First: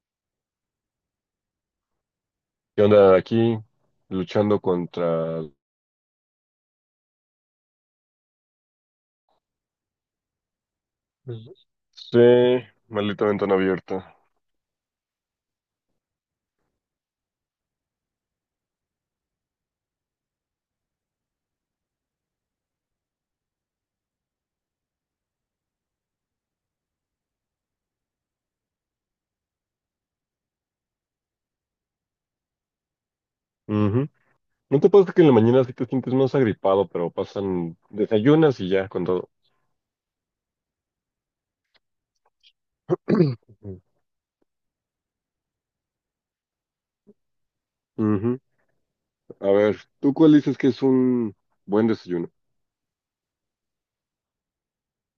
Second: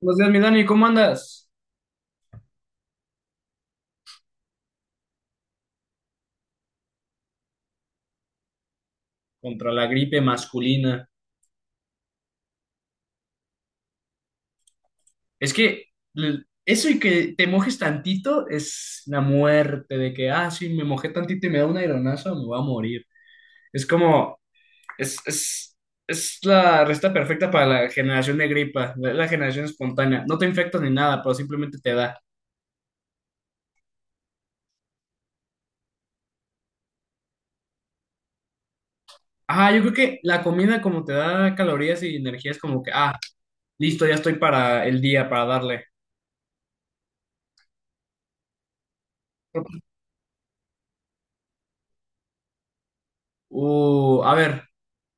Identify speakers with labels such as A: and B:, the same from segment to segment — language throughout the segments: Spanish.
A: Buenos días, mi Dani, ¿cómo andas?
B: ¿Qué onda? Aquí luchando contra...
A: Contra la gripe masculina.
B: Sí, maldita ventana abierta.
A: Es que eso y que te mojes tantito es la muerte de que, ah, sí, me mojé tantito y me da un aeronazo, me voy a morir. Es como, es, es, es la receta perfecta para la generación de gripa, la generación espontánea. No te infectas ni nada, pero simplemente te da.
B: Ujú. ¿No te pasa que en la mañana sí te sientes más agripado, pero pasan desayunas y ya con todo?
A: Ah, yo creo que la comida como te da calorías y energía es como que, ah,
B: Ujú.
A: listo, ya estoy para el día, para darle.
B: Ujú. A ver, ¿tú cuál dices que es un buen desayuno?
A: A ver,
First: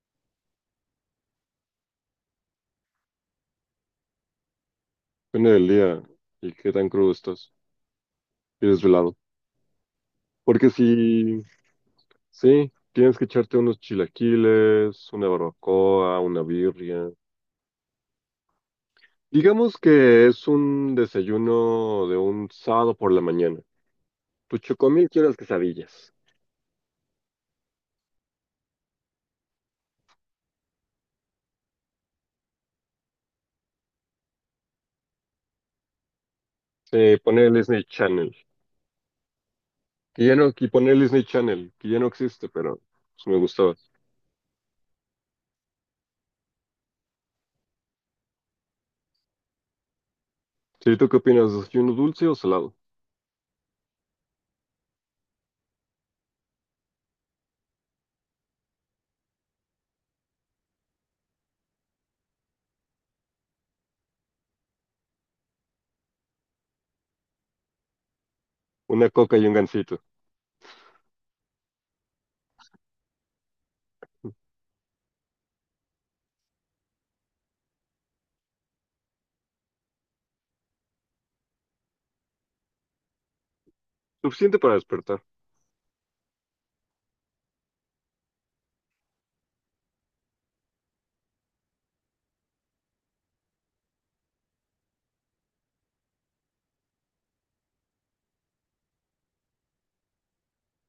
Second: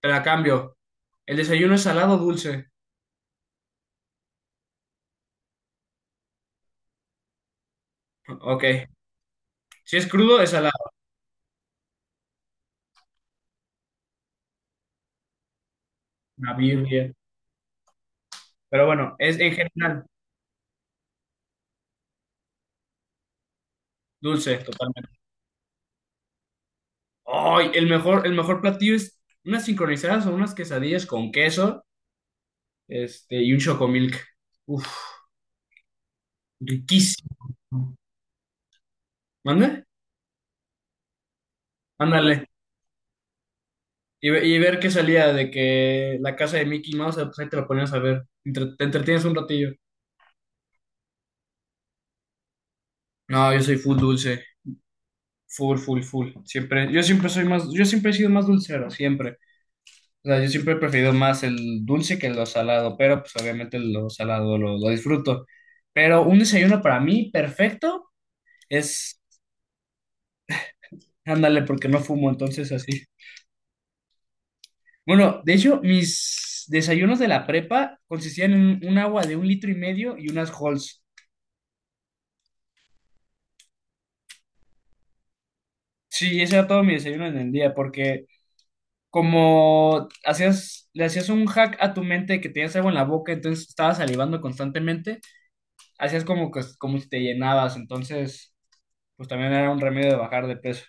A: te la cambio. ¿El desayuno es salado o dulce?
B: Depende del día y qué tan crudo estás
A: Ok.
B: y desvelado.
A: Si es crudo, es
B: Porque
A: salado.
B: si, sí, tienes que echarte unos chilaquiles, una barbacoa, una
A: Una
B: birria.
A: Biblia. Pero bueno, es en
B: Digamos
A: general
B: que es un desayuno de un sábado por la mañana.
A: dulce,
B: Tu chocomil
A: totalmente.
B: quiere las quesadillas.
A: Ay, el mejor platillo es unas sincronizadas o unas quesadillas con queso, este, y un chocomilk. Uf,
B: Poner
A: riquísimo.
B: el Disney Channel.
A: ¿Mande?
B: Que ya no, y poner el Disney Channel, que ya no
A: Ándale.
B: existe, pero pues, me gustaba.
A: Y ver qué salía de que la casa de Mickey Mouse, pues ahí te lo ponías a ver. Te entretienes un ratillo.
B: Sí, ¿tú qué opinas? ¿Desayuno dulce o salado?
A: No, yo soy full dulce. Full, full, full. Siempre, yo siempre soy más, yo siempre he sido más dulcero, siempre. O sea, yo siempre he preferido más el dulce que lo salado, pero pues obviamente lo salado lo disfruto. Pero un desayuno para mí perfecto
B: Una
A: es,
B: coca y un gansito.
A: ándale, porque no fumo, entonces así. Bueno, de hecho, mis desayunos de la prepa consistían en un agua de un litro y medio y unas Halls.
B: Suficiente para despertar.
A: Sí, ese era todo mi desayuno en el día, porque como hacías, le hacías un hack a tu mente de que tenías algo en la boca, entonces estabas salivando constantemente, hacías como que, como si te llenabas, entonces, pues también era un remedio de bajar de peso.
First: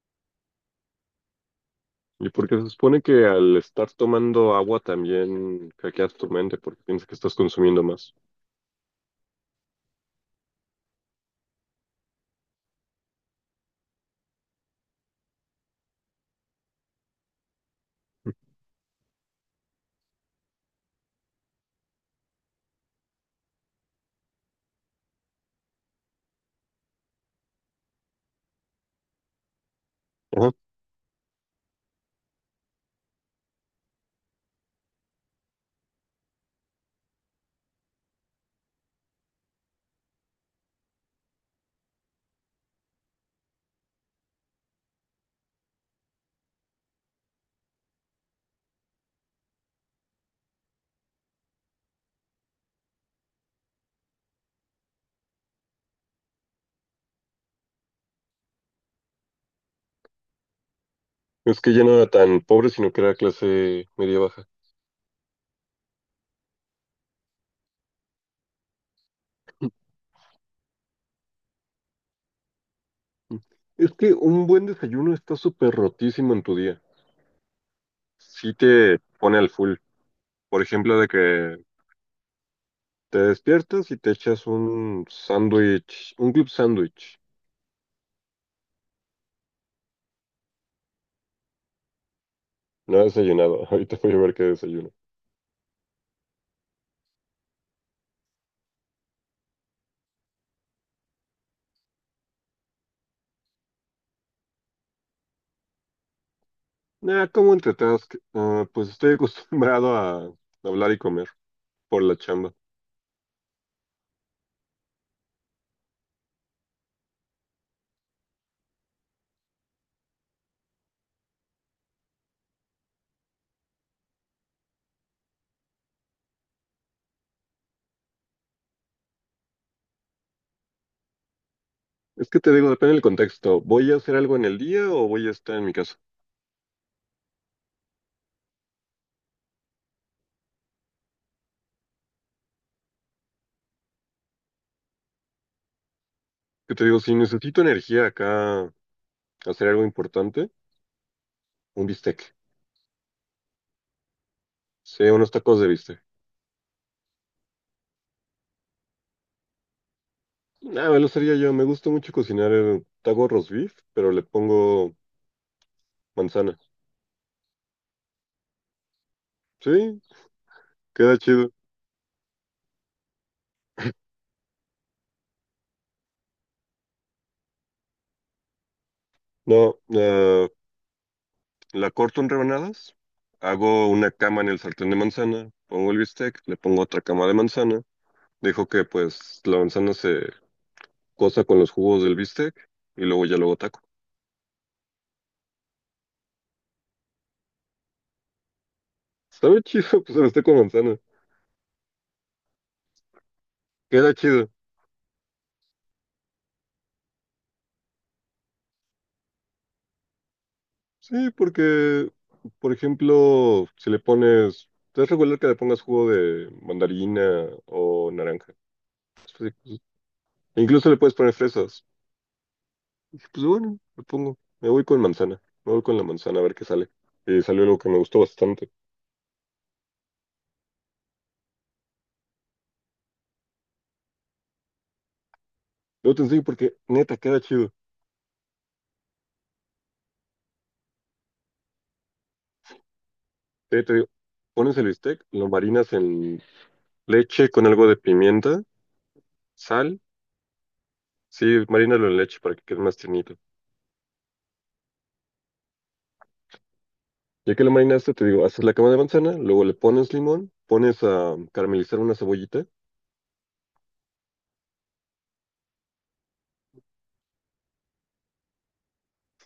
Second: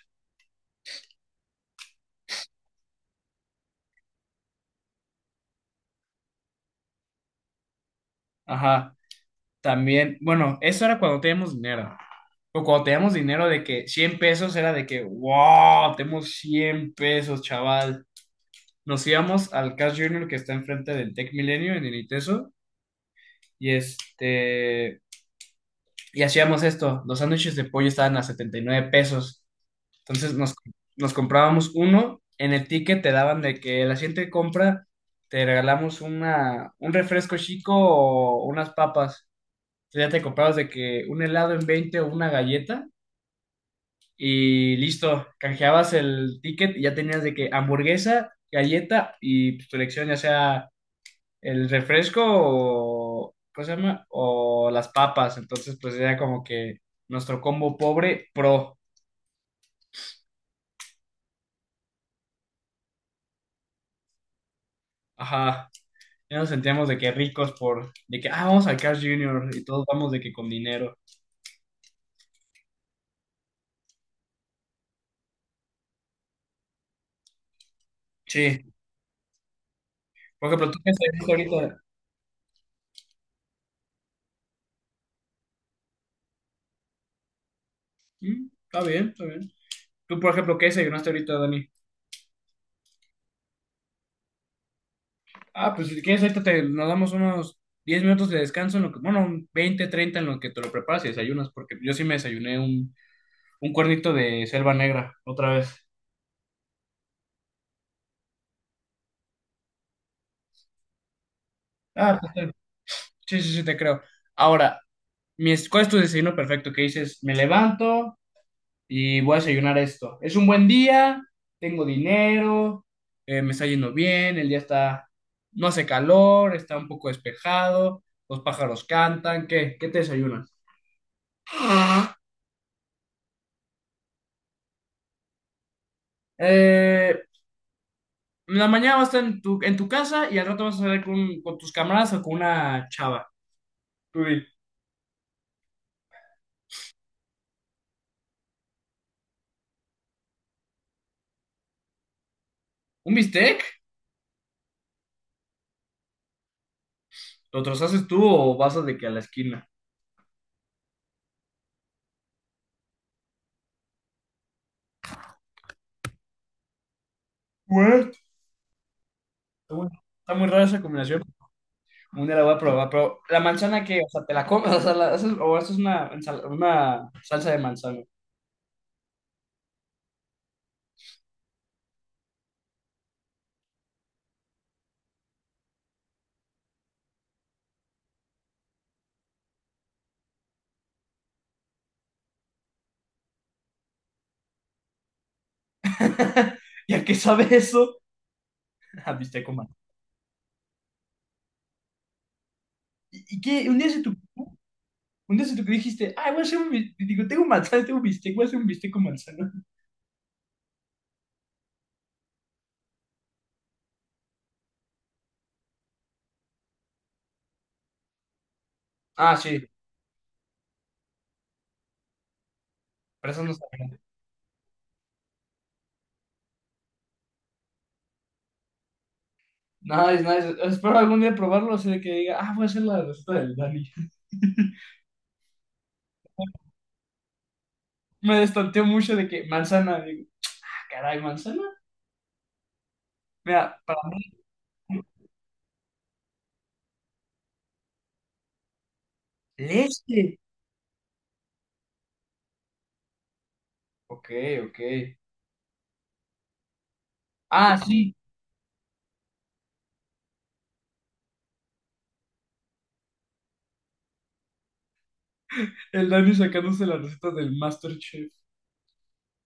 B: Y porque se supone que al estar tomando agua también hackeas tu mente porque piensas que estás consumiendo más.
A: Ajá, también, bueno, eso era cuando teníamos dinero. O cuando teníamos dinero de que 100 pesos era de que, wow, tenemos 100 pesos, chaval. Nos íbamos al Cash Junior que está enfrente del Tech Milenio en el ITESO y este, y hacíamos esto. Los sándwiches de pollo estaban a 79 pesos. Entonces
B: Ajá.
A: nos comprábamos uno. En el ticket te daban de que la siguiente compra te regalamos un refresco chico o unas papas. O ya te comprabas de que un helado en 20 o una galleta y listo, canjeabas el ticket y ya tenías de que hamburguesa, galleta y pues, tu elección, ya sea el refresco o, ¿cómo se llama? O las papas. Entonces, pues era como que nuestro combo pobre pro.
B: Es que ya no era tan pobre, sino que era clase media baja.
A: Ajá. Ya nos sentíamos de que ricos por, de que, ah, vamos al Carl Jr. y todos vamos de que con dinero.
B: Es que un buen desayuno está súper rotísimo en tu día. Sí
A: Sí.
B: te pone al full.
A: Por
B: Por
A: ejemplo, ¿tú qué
B: ejemplo, de
A: desayunaste
B: que
A: ahorita?
B: te despiertas y te echas un sándwich, un club sándwich.
A: Está bien, está bien. ¿Tú, por ejemplo, qué desayunaste ahorita, Dani?
B: No he desayunado. Ahorita voy a ver qué desayuno.
A: Ah, pues si quieres, ahorita nos damos unos 10 minutos de descanso, en lo que, bueno, un 20, 30 en lo que te lo preparas y desayunas, porque yo sí me desayuné un cuernito de selva negra otra vez.
B: Ah, ¿como entretask? Ah, pues estoy acostumbrado a hablar y comer por la
A: Ah, pues,
B: chamba.
A: está sí, sí, sí, te creo. Ahora, ¿cuál es tu desayuno perfecto? Que dices, me levanto y voy a desayunar esto. Es un buen día, tengo dinero, me está yendo bien, el día está, no hace calor, está un poco despejado, los pájaros cantan, ¿qué? ¿Qué te desayunas?
B: Es que te digo, depende del contexto. ¿Voy a hacer algo en el día o voy a estar en mi casa?
A: Eh, la mañana vas a estar en tu casa y al rato vas a salir con tus camaradas o con una chava. Tú di,
B: Que te digo, si necesito energía acá, hacer algo importante, un bistec.
A: ¿un bistec?
B: Sí, unos tacos de bistec.
A: ¿Lo haces tú o vas a de que a la esquina?
B: Ah, me lo sería yo. Me gusta mucho cocinar el taco roast beef, pero le pongo manzana.
A: What? Está muy,
B: Sí,
A: está muy rara esa
B: queda
A: combinación.
B: chido.
A: Un día la voy a probar, pero la manzana que, o sea, te la comes, o sea, haces, o haces una salsa de manzana.
B: No, la corto en rebanadas, hago una cama en el sartén de manzana, pongo el bistec, le pongo otra cama de manzana, dejo que pues la manzana se cosa con los jugos del bistec y luego ya luego taco.
A: ¿Y a qué sabe eso? A bistec con
B: Sabe
A: manzana.
B: chido, pues el bistec con manzana.
A: ¿Y qué? Un día se te
B: Queda chido.
A: un día se te que dijiste, ay, voy a hacer un bistec, digo, tengo manzana, tengo bistec, voy a hacer un bistec con manzana.
B: Sí, porque, por ejemplo, si le pones... Es regular que le pongas jugo de mandarina o naranja.
A: Ah,
B: Después
A: sí,
B: de- Incluso le puedes poner fresas. Dije,
A: pero eso
B: pues
A: no
B: bueno,
A: sabe.
B: le pongo. Me voy con manzana. Me voy con la manzana a ver qué sale. Y salió algo que me gustó bastante.
A: Nice, nice. Espero algún día probarlo, así de que diga, ah, voy a hacer la receta del Dani.
B: Luego te enseño porque, neta, queda chido.
A: Me destanteó mucho de que manzana. Digo, ah, caray, manzana. Mira,
B: Te
A: para
B: digo,
A: mí,
B: pones el bistec, lo marinas en leche con algo de pimienta, sal.
A: leche.
B: Sí, marínalo en leche para que quede más tiernito.
A: Ok, ok.
B: Ya que lo
A: Ah,
B: marinaste,
A: sí,
B: te digo, haces la cama de manzana, luego le pones limón, pones a caramelizar una cebollita.
A: el Dani sacándose la receta del MasterChef.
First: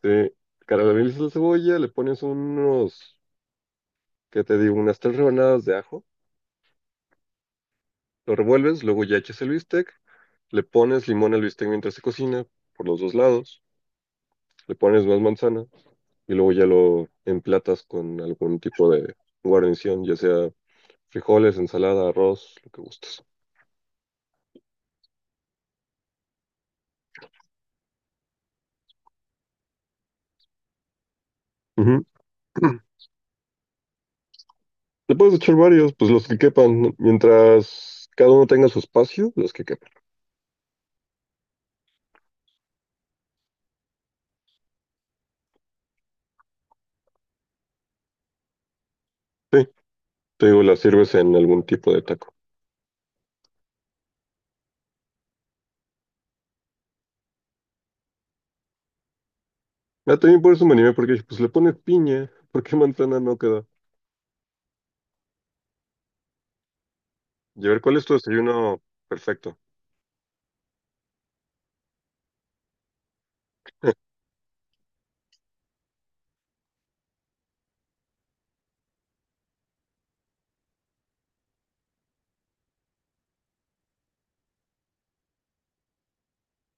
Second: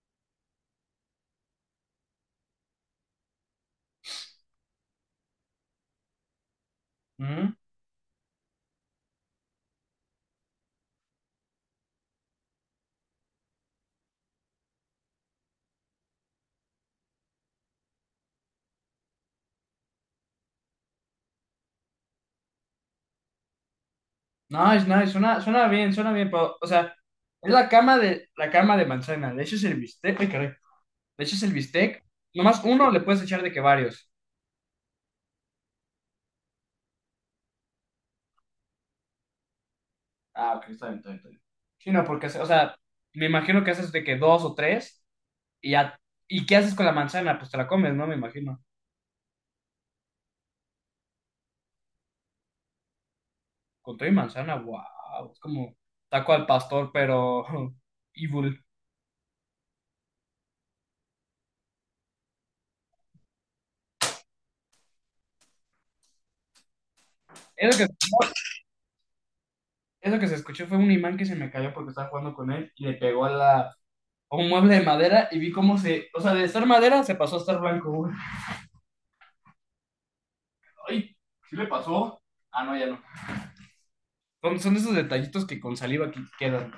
B: Sí, caramelizas la cebolla, le pones unos, ¿qué te digo? Unas tres rebanadas de ajo.
A: Mm,
B: Lo revuelves, luego ya echas el bistec, le pones limón al bistec mientras se cocina, por los dos lados, le pones más manzana y luego ya lo emplatas con algún tipo de guarnición, ya sea frijoles, ensalada, arroz, lo que gustes.
A: Nice, nice. Suena bien, suena bien. Pero, o sea, es la cama de manzana. Le echas el bistec. Ay, caray. Le echas el bistec.
B: Ujú.
A: Nomás uno le puedes echar de que varios.
B: Le puedes echar varios, pues los que quepan, ¿no? Mientras cada uno tenga su espacio, los que quepan.
A: Ah, ok, está bien, está bien, está bien. Sí, no, porque, o sea, me imagino que haces de que dos o tres y ya. ¿Y qué haces con la manzana? Pues te la comes, ¿no? Me imagino.
B: Sí, te digo, las sirves en algún tipo de taco.
A: Con todo y manzana, wow. Es como taco al pastor, pero evil.
B: Ah, también por eso me animé, porque dije, pues le pones piña, ¿por qué manzana no queda? Y a
A: Eso
B: ver,
A: que,
B: ¿cuál es tu desayuno perfecto?
A: eso que se escuchó fue un imán que se me cayó porque estaba jugando con él y le pegó a un mueble de madera y vi cómo se, o sea, de estar madera se pasó a estar blanco, güey. Ay, ¿sí le pasó? Ah, no, ya no. Son esos detallitos que con saliva que quedan.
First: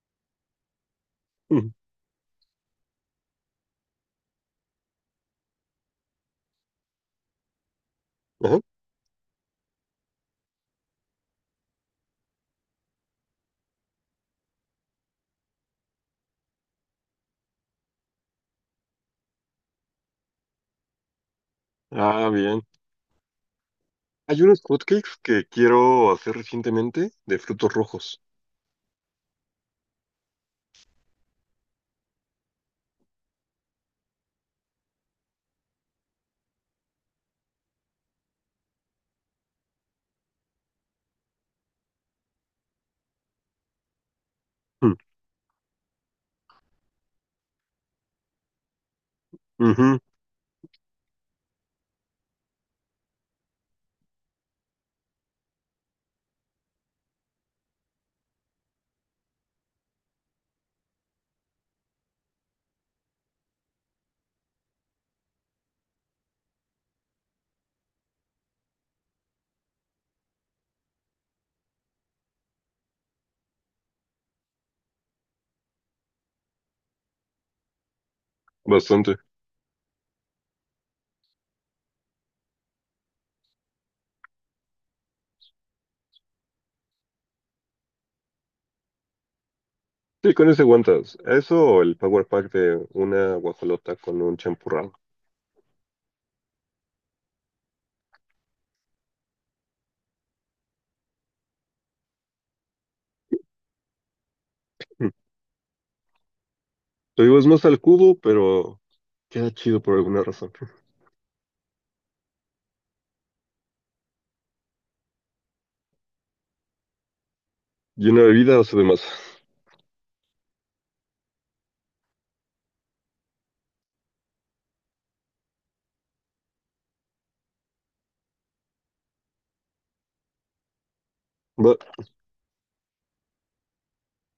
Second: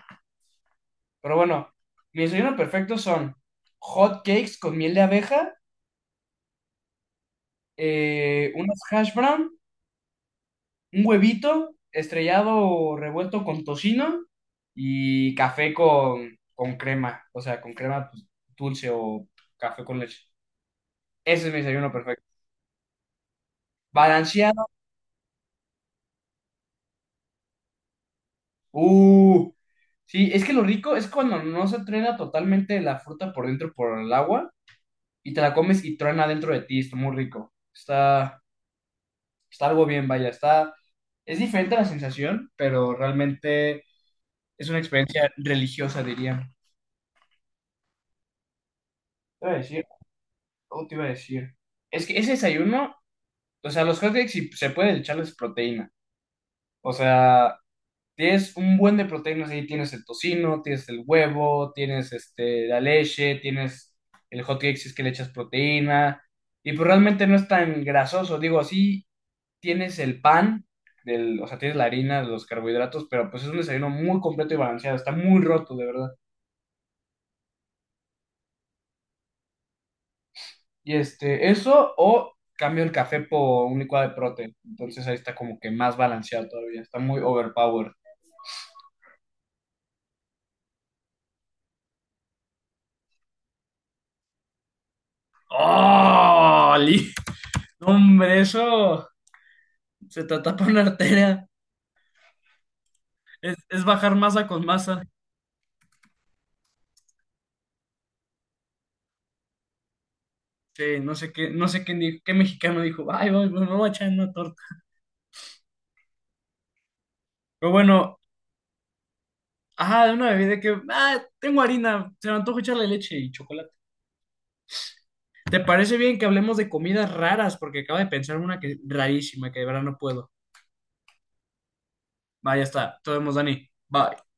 A: Pero
B: Ujú.
A: bueno, mi desayuno perfecto son hot cakes con miel de abeja,
B: Ajá.
A: unas hash brown, un huevito estrellado o revuelto con tocino y café con crema, o sea, con crema pues, dulce o café con leche. Ese es mi desayuno perfecto.
B: Ah, bien. Hay unos
A: Balanceado.
B: hotcakes que quiero hacer recientemente de frutos rojos.
A: Uh, sí, es que lo rico es cuando no se truena totalmente la fruta por dentro por el agua y te la comes y truena dentro de ti, está muy rico. Está algo bien, vaya, está. Es diferente la sensación, pero realmente es una
B: Mm,
A: experiencia religiosa, diría. Te iba a decir,
B: ujú,
A: ¿cómo te iba a decir? Es que ese desayuno, o sea, los hot cakes si se puede echarles proteína. O sea, tienes un buen de proteínas ahí, tienes el tocino, tienes el huevo, tienes este, la leche, tienes el hot cake si es que le echas proteína. Y pues realmente no es tan grasoso, digo, así tienes el pan, del, o sea, tienes la harina, los carbohidratos, pero pues es un desayuno muy completo y balanceado, está muy roto, de verdad.
B: bastante.
A: Y este, eso o cambio el café por un licuado de prote. Entonces ahí está como que más balanceado todavía, está muy overpowered.
B: Sí, con ese aguantas. Eso o el power pack de una guajolota con un champurrado.
A: ¡Oh! Hombre, eso se te tapa una arteria. Es bajar masa con masa.
B: Mm. Te digo, es más al cubo, pero queda chido por alguna razón.
A: Sí, no sé qué, no sé quién dijo, qué mexicano dijo, ay, voy, me voy a echar una torta. Pero
B: Y
A: bueno,
B: una bebida o sea, de masa.
A: ajá, de una bebida que, ah, tengo harina, se me antoja echarle leche y chocolate. ¿Te parece bien que hablemos de comidas raras? Porque acabo de pensar una que rarísima, que de verdad no puedo. Va, ya está. Nos vemos, Dani. Bye.